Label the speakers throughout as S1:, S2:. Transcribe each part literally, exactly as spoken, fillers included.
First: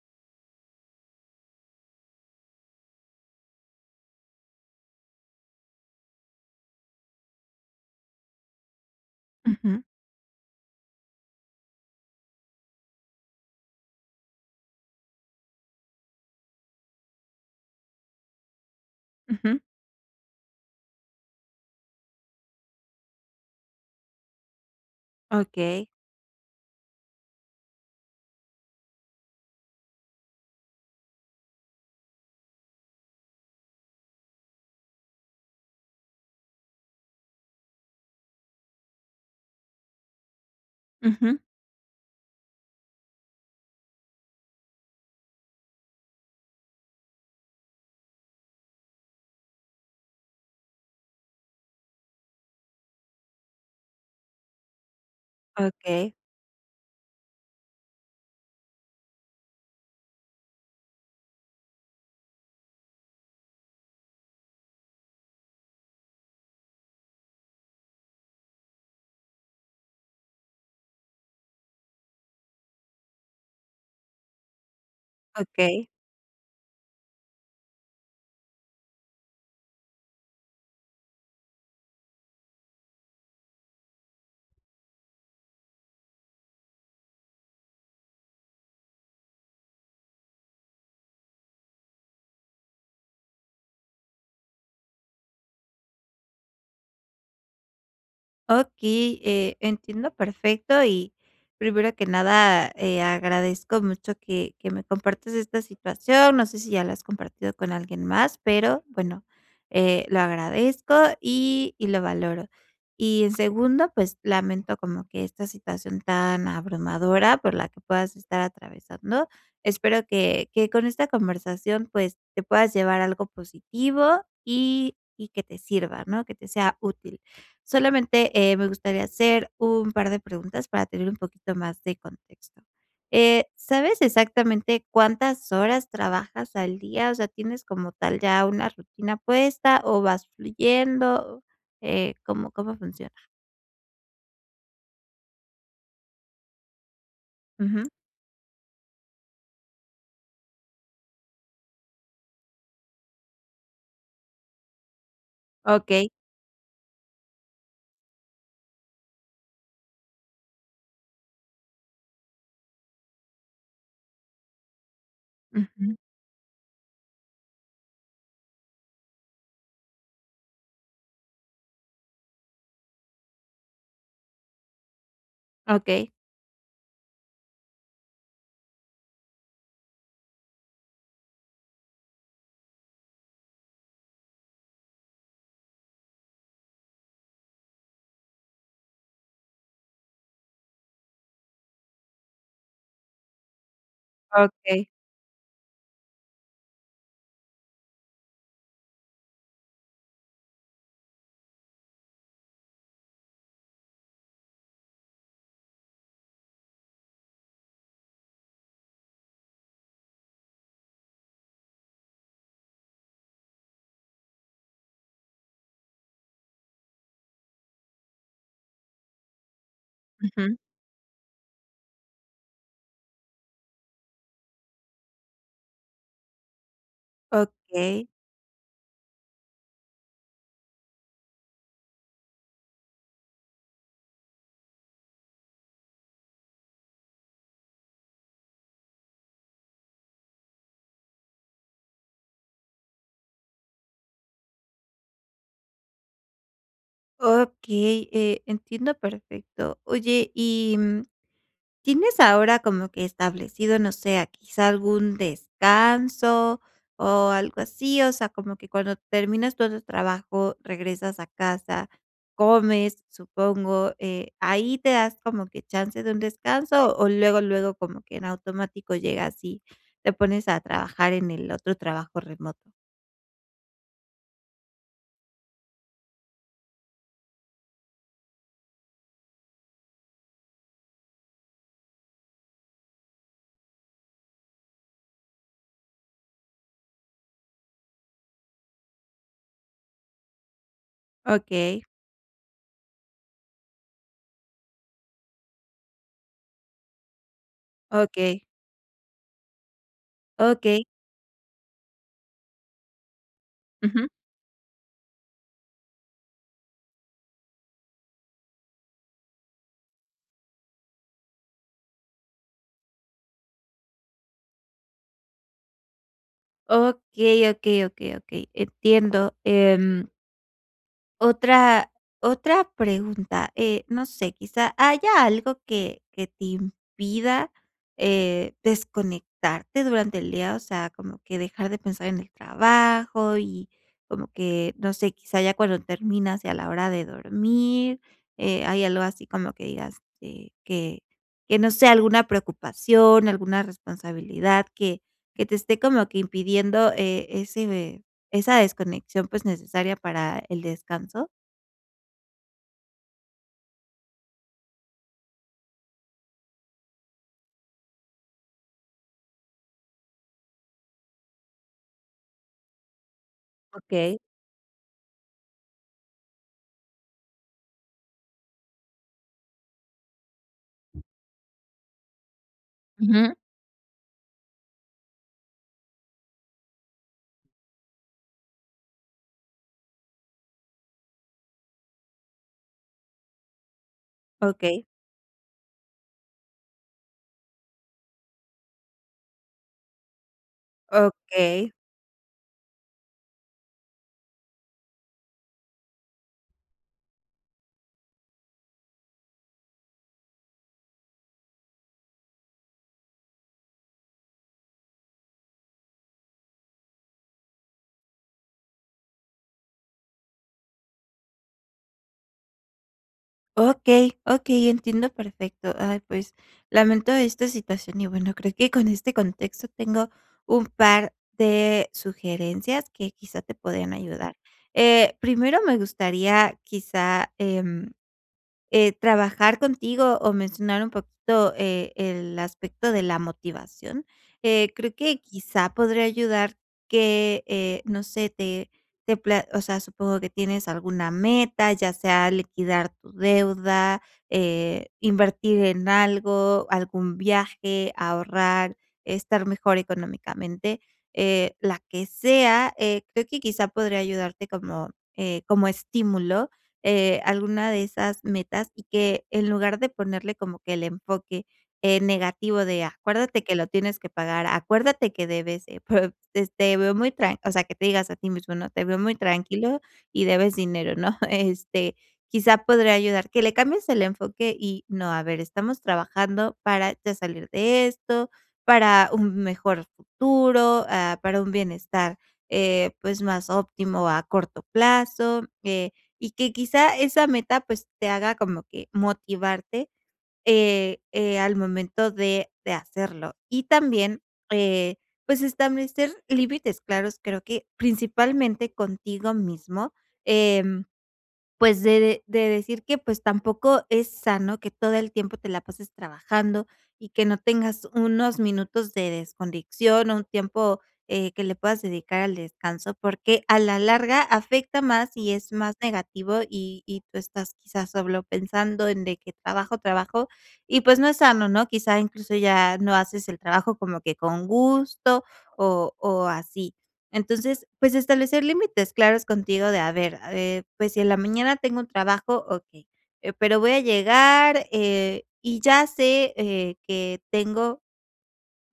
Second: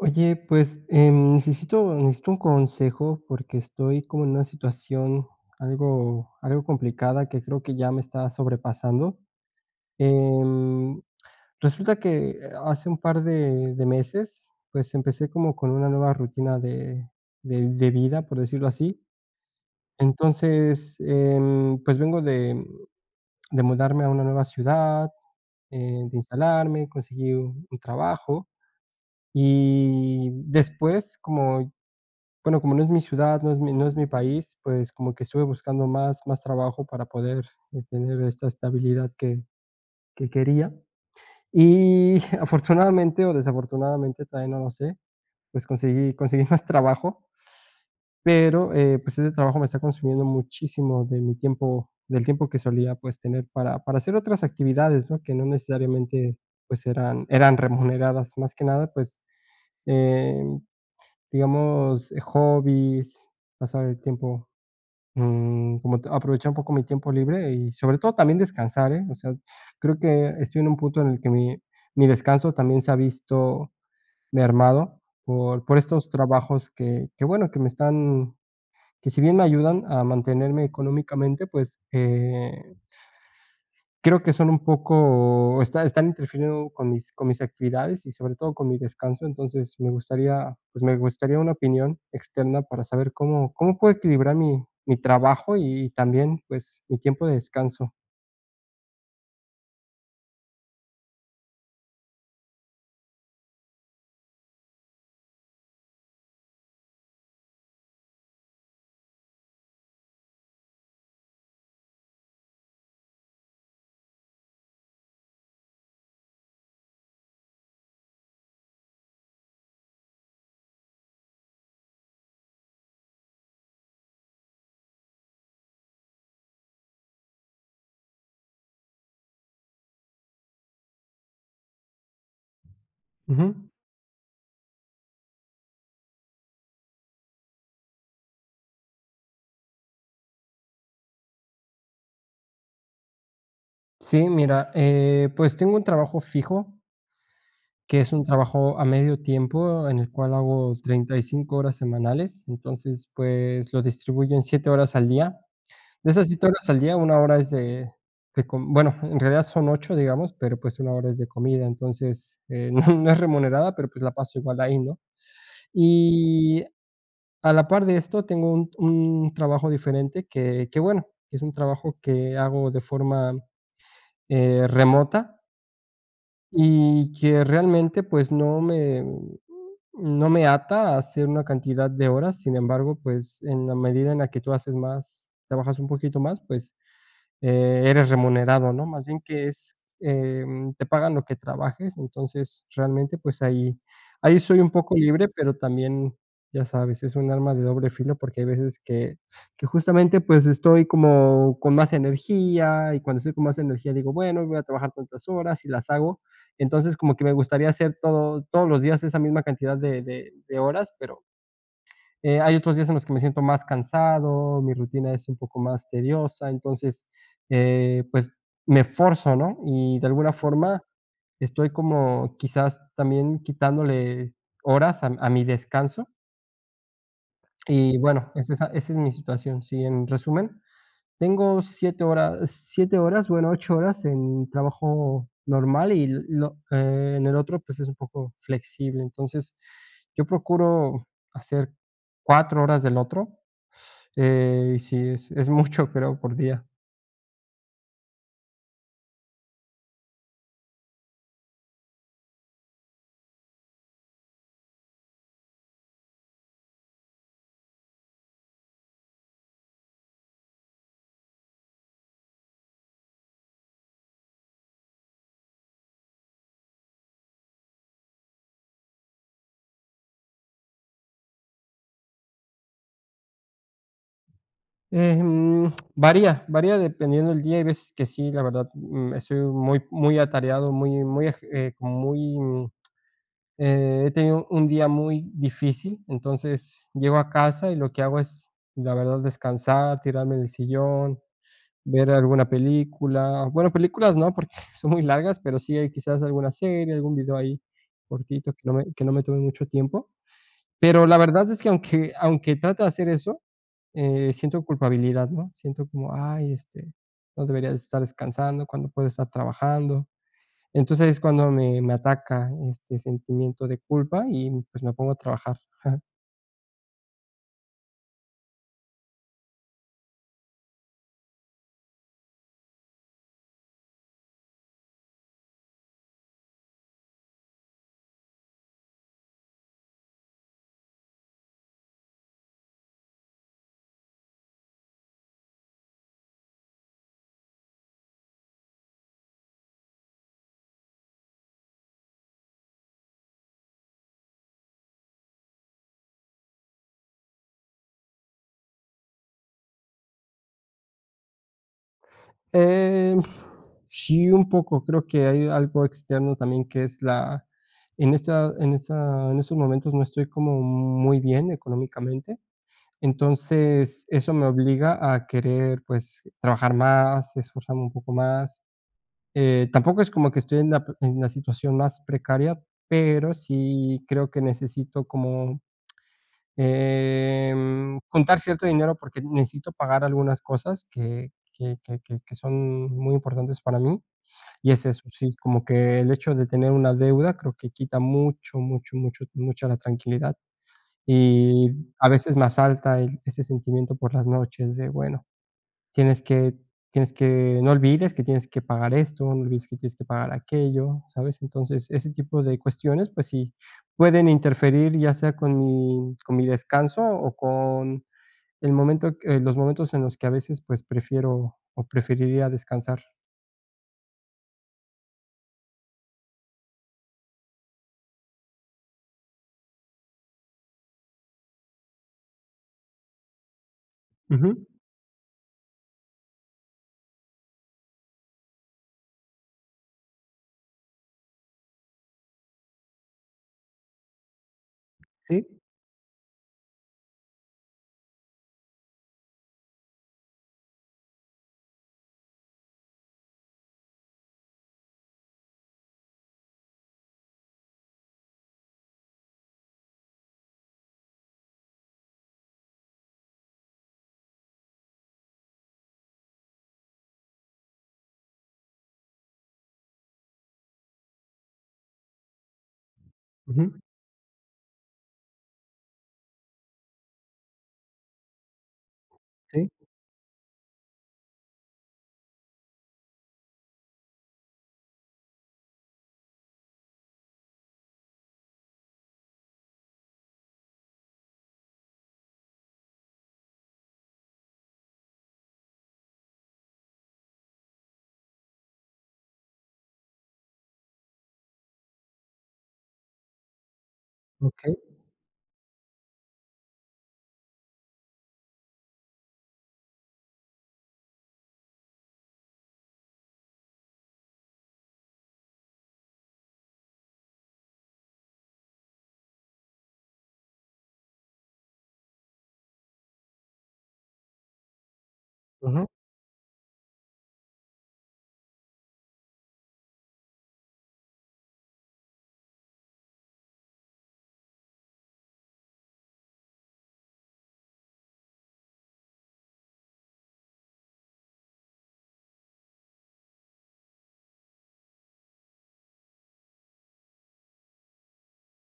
S1: Oye, pues, em, necesito necesito un consejo porque estoy como en una situación algo algo complicada que creo que ya me está sobrepasando,
S2: Ujú.
S1: em, resulta que hace un par de de meses, pues, empecé como con una nueva rutina de de de vida, por decirlo así.
S2: Ujú.
S1: Entonces, em, pues, vengo de, mm, de mudarme a una nueva ciudad,
S2: Okey.
S1: eh, de instalarme, conseguí u un trabajo, y después como, bueno, como no es mi ciudad, no es mi no es mi país, pues, como que estuve buscando más más trabajo para poder tener esta estabilidad que que quería,
S2: Ujú.
S1: y afortunadamente, o desafortunadamente, todavía no lo sé, pues, conseguí conseguí más trabajo pero, eh, pues, ese trabajo me está consumiendo muchísimo de mi tiempo del tiempo que solía, pues, tener para para hacer otras actividades, ¿no?, que no
S2: Okey.
S1: necesariamente, pues, eran eran remuneradas más que nada, pues, em, digamos, hobbies, pasar el tiempo, mm, como te aprovechar un poco mi tiempo libre y sobre todo también descansar, eh, o sea, creo que estoy en un punto en el que mi mi descanso también se ha visto mermado, por por
S2: Okey.
S1: estos trabajos que que, bueno, que me están, que si bien me ayudan a mantenerme económicamente, pues, eh creo que son un poco está están interfiriendo con mis con mis actividades y sobre todo con mi descanso, entonces, me gustaría, pues, me gustaría una opinión externa para saber cómo cómo puedo equilibrar mi mi trabajo y y también, pues, mi tiempo de descanso.
S2: Okey, eh, entiendo perfecto y primero que nada, eh, agradezco mucho que que me compartas esta situación, no sé si ya la has compartido con alguien más, pero bueno, eh, lo agradezco y y lo valoro, y en segundo, pues, lamento como que esta situación tan abrumadora por la que puedas estar atravesando, espero que que con esta conversación, pues, te puedas llevar a algo positivo y y que te sirva, ¿no?, que te sea útil. Solamente, eh, me gustaría hacer un par de preguntas para tener un poquito más de contexto, eh,
S1: Ujú.
S2: ¿sabes exactamente cuántas horas trabajas al día?, o sea, ¿tienes como tal ya una rutina puesta o vas fluyendo?, eh, ¿cómo cómo funciona?
S1: Sí, mira, eh, pues tengo un trabajo fijo
S2: Ujú.
S1: que es un trabajo a medio tiempo, en el cual hago treinta y cinco horas semanales, entonces, pues, lo distribuyo en siete horas al día,
S2: Okey.
S1: de esas siete horas al día, una hora es de de com bueno, en realidad son ocho digamos, pero, pues, una hora es de comida, entonces, eh, no no es remunerada, pero, pues, la paso igual ahí, ¿no?,
S2: Ujú.
S1: y a la par de esto tengo un un trabajo diferente que que, bueno, que es un trabajo que hago de forma, eh, remota
S2: Okey.
S1: y que, realmente, pues, no me, mm, no me ata a hacer una cantidad de horas, sin embargo, pues, en la medida en la que tú haces más, trabajas un poquito más, pues, eh, eres remunerado, ¿no?, más bien que es, em, te pagan lo que trabajes, entonces realmente, pues, ahí ahí soy un
S2: Okey.
S1: poco libre, pero también, ya sabes, es un arma de doble filo porque hay veces que que justamente, pues, estoy como con más energía y cuando estoy con más energía digo, bueno, voy a trabajar tantas horas y las hago, entonces, como que me gustaría hacer todo todos los días esa misma cantidad de de de horas pero eh, hay otros días en los que me siento más cansado, mi rutina es un poco más tediosa, entonces, eh, pues, me forzo, ¿no?, y de alguna
S2: Ujú.
S1: forma estoy como, quizás, también quitándole horas a mi a mi descanso. Y
S2: Okey.
S1: bueno, es esa esa es mi situación, sí, en resumen, tengo siete horas, siete horas, bueno, ocho horas en trabajo normal y l lo, eh, en el otro, pues, es un poco flexible, entonces, yo procuro hacer cuatro horas del otro, eh, y sí, es es mucho, creo, por día.
S2: Okey, eh, entiendo perfecto. Oye, y, mm, ¿tienes ahora como que establecido, no sé, quizá algún descanso o algo así? O sea, como que cuando terminas todo el trabajo regresas a casa, comes, supongo, eh, ¿ahí te das como que chance de un descanso o luego, luego como que en automático llega así, te pones a trabajar en el otro trabajo remoto?
S1: Em, varía, varía dependiendo el día, hay veces que sí, la verdad, mm, estoy muy, muy atareado, muy muy agi eh, como muy, eh, he tenido un día muy difícil, entonces llego a casa y lo que hago es la verdad descansar, tirarme en el sillón,
S2: Okey.
S1: ver alguna película, bueno películas no, porque son muy largas, pero sí hay quizás alguna serie, algún vídeo ahí
S2: Okey.
S1: cortito que no me que no me tome mucho tiempo.
S2: Okey.
S1: Pero, la verdad es que aunque aunque trate de hacer eso,
S2: Ujú.
S1: eh, siento culpabilidad, ¿no?, siento como ay, este, no debería estar descansando cuando puedo estar trabajando. Entonces, es cuando me me ataca este sentimiento de culpa y, pues, me pongo a trabajar.
S2: Okey, okey, okey, okey, entiendo. Em otra otra pregunta, eh, no sé, quizá, ¿haya algo que que te impida, eh, desconectarte durante el día, o sea, como que dejar de pensar en el trabajo y como que, no sé, quizá ya cuando terminas y a la hora de dormir, eh, ¿hay algo así como que digas este, que que no sé alguna preocupación, alguna responsabilidad que que te esté como que impidiendo eh, ese ve esa desconexión, pues, necesaria para el descanso?
S1: Eh, sí, un poco, creo que hay algo externo también que es la en esta en esta, en estos momentos no estoy como muy bien económicamente, entonces
S2: Okey.
S1: eso me obliga a querer, pues, trabajar más, esforzarme un poco más. Eh, tampoco es como que estoy en la en la situación más precaria, pero
S2: Ujú.
S1: sí creo que necesito como, em, contar cierto dinero porque necesito pagar algunas cosas que que que que son muy importantes para mí, y
S2: Okey.
S1: es eso, sí, como que el hecho de tener una deuda creo que quita mucho, mucho, mucho, mucha la tranquilidad, y
S2: Okey.
S1: a veces me asalta el, ese sentimiento por las noches de, bueno, tienes que tienes que, no olvides que tienes que pagar esto, no olvides que tienes que pagar aquello, ¿sabes? Entonces ese tipo de cuestiones, pues sí, pueden interferir ya sea con mi con mi descanso o con el momento, eh, los momentos en los que a veces pues prefiero o preferiría descansar.
S2: Okey, okey, entiendo perfecto. Ay, pues, lamento esta situación, y bueno, creo que con este contexto tengo un par de sugerencias que quizá te podrían ayudar.
S1: Ujú.
S2: Eh, primero, me gustaría quizá, em, eh, trabajar contigo o mencionar un poquito, eh, el aspecto de la motivación. Eh, creo que,
S1: ¿Sí?
S2: quizá podría ayudar que, eh, no sé, te te pla o sea, supongo que tienes alguna meta, ya sea liquidar tu deuda, eh, invertir en algo, algún viaje, ahorrar, estar mejor económicamente, eh, la que sea. Eh, creo que quizá podría ayudarte como, eh, como estímulo, eh, alguna de esas metas y que en lugar de ponerle como que el enfoque, eh, negativo de acuérdate que lo
S1: Ujú.
S2: tienes que pagar, acuérdate que debes, eh, pues, este, te veo muy tran o sea, que te digas a ti mismo, ¿no? "Te veo muy
S1: Sí.
S2: tranquilo y debes dinero", ¿no?, este, quizá podría ayudar que le cambies el enfoque y no, a ver, estamos trabajando para ya salir de esto, para un mejor futuro, ah, para un bienestar, eh, pues, más óptimo a corto plazo, eh, y que quizá esa meta, pues, te haga como que motivarte, eh, eh, al momento de de hacerlo. Y también,
S1: Okey.
S2: eh, pues establecer límites claros, creo que principalmente contigo mismo, em, pues, de de de decir que pues, tampoco es sano que todo el tiempo te la pases trabajando y que no tengas unos minutos de desconexión o un tiempo, eh, que le puedas dedicar al descanso, porque a la larga afecta más y es más
S1: Ujú.
S2: negativo y y tú estás quizá solo pensando en de que trabajo, trabajo y pues, no es sano, ¿no? Quizá, incluso ya no haces el trabajo como que con gusto o o así. Entonces, pues, establecer límites claros contigo, de a ver, a ver. Pues, si en la mañana tengo un trabajo, okey, eh, pero voy a llegar, eh, y ya sé, eh, que tengo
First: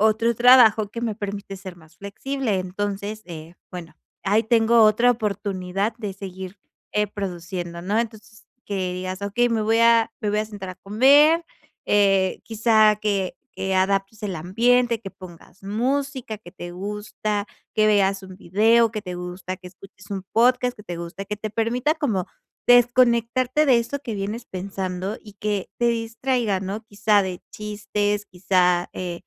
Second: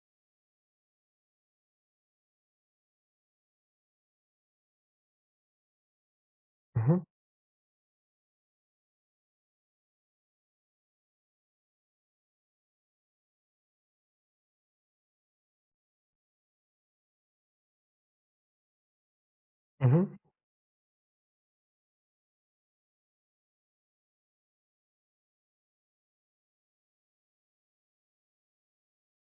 S2: otro trabajo que me permite ser más flexible. Entonces, eh, bueno, ahí tengo otra oportunidad de seguir,
S1: Ujú.
S2: eh, produciendo, ¿no? Entonces, que digas okey, me voy a me voy a sentar a comer, eh quizá que que adaptes el ambiente, que pongas música, que te gusta, que veas un video que te gusta, que escuches
S1: Ujú.
S2: un podcast que te gusta, que te permita como desconectarte de eso que vienes pensando y que te distraiga, ¿no? Quizá de chistes, quizá, eh,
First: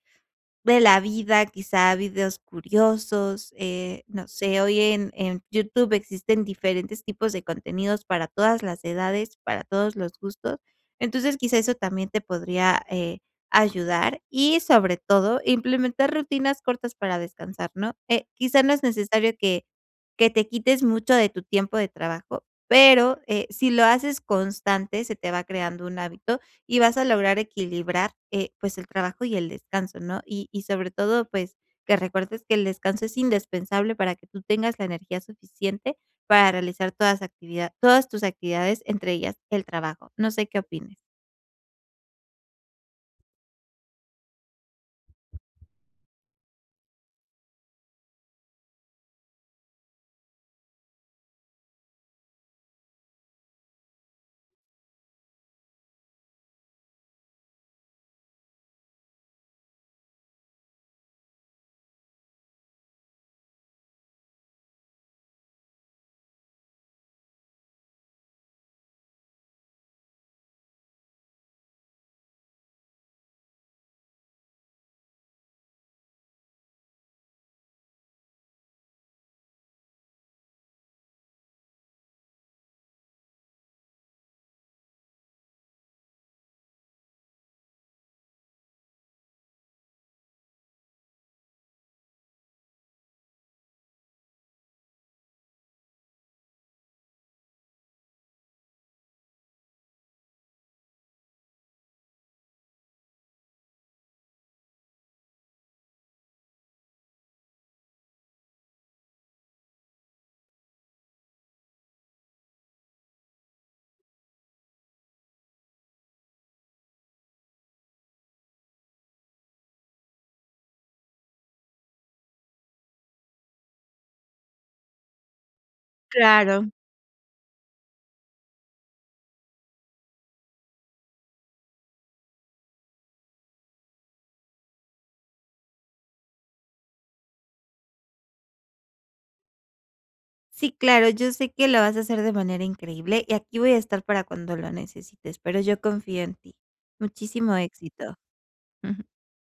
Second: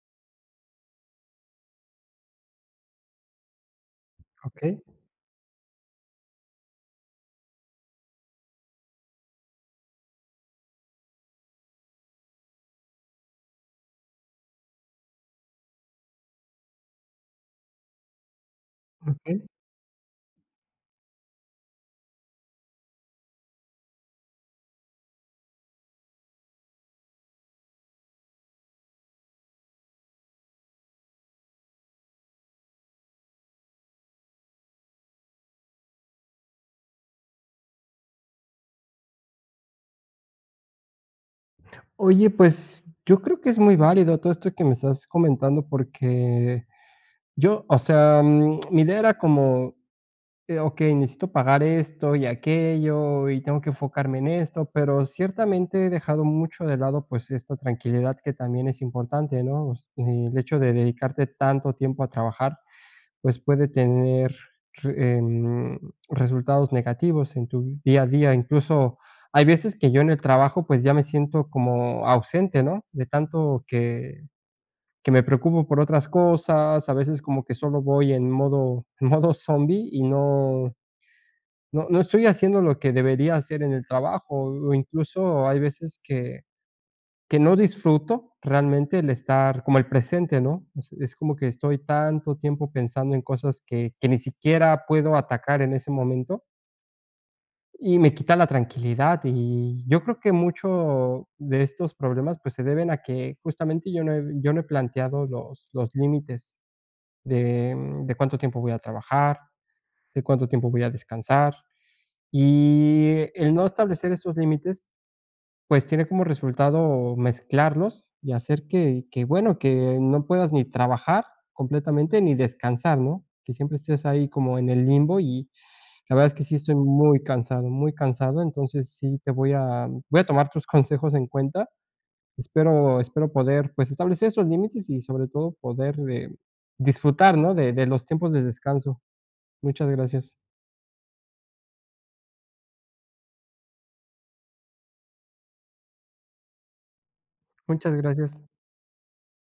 S2: de la vida, quizá videos curiosos, eh, no sé. Hoy
S1: Okey.
S2: en en YouTube existen diferentes tipos de contenidos para todas las edades, para todos los gustos. Entonces, quizá eso también te podría, eh, ayudar y sobre todo implementar rutinas cortas para descansar, ¿no? Eh, quizá no es necesario
S1: Okey.
S2: que que te quites mucho de tu tiempo de trabajo, pero, eh, si lo haces constante, se te va creando un hábito y vas a lograr equilibrar, eh, pues el trabajo y el descanso, ¿no?, y y sobre todo, pues, que recuerdes que el descanso es indespensable para que tú tengas la energía suficiente para realizar toda esa actividad todas tus actividades, entre ellas, el trabajo. No sé qué opines.
S1: Oye, pues, yo creo que es muy válido todo esto que me estás comentando porque yo, o sea, mi idea era como eh, okey, necesito pagar esto y aquello, y tengo que enfocarme en esto, pero ciertamente he dejado mucho de lado, pues, esta tranquilidad que también es importante, ¿no?, o sea, el hecho de dedicarte tanto tiempo a trabajar, pues, puede tener re em, resultados negativos en tu día a día. Incluso hay veces que yo en el trabajo pues ya me siento como ausente ¿no?, de tanto que que me preocupo por otras cosas, a veces como que solo voy en modo en modo zombie y no no no estoy haciendo lo que debería hacer en el trabajo o incluso hay veces que, que no disfruto realmente el estar como el presente, ¿no?, es es como que estoy tanto tiempo pensando en cosas que que ni siquiera puedo atacar en ese momento. Y me quita la tranquilidad, y yo creo que mucho de estos problemas, pues, se deben a que justamente yo no he yo no he planteado los los límites de, mm, de cuánto tiempo voy a trabajar, de cuánto tiempo voy a descansar. Y el no establecer esos límites, pues, tiene como resultado mezclarlos y hacer que que, bueno, que no puedas ni trabajar completamente, ni descansar, ¿no?, que siempre estés ahí como en el limbo y la verdad es que sí
S2: Claro.
S1: estoy muy cansado, muy cansado, entonces sí te voy a voy a tomar tus consejos en cuenta. Espero espero poder, pues, establecer esos límites y sobre todo poder, eh, disfrutar, ¿no?, de de los tiempos de descanso. Muchas gracias.
S2: Sí, claro, yo sé que lo vas a hacer de manera increíble, y aquí voy a estar para cuando lo necesites, pero yo confío en ti. Muchísimo
S1: Muchas
S2: éxito.
S1: gracias.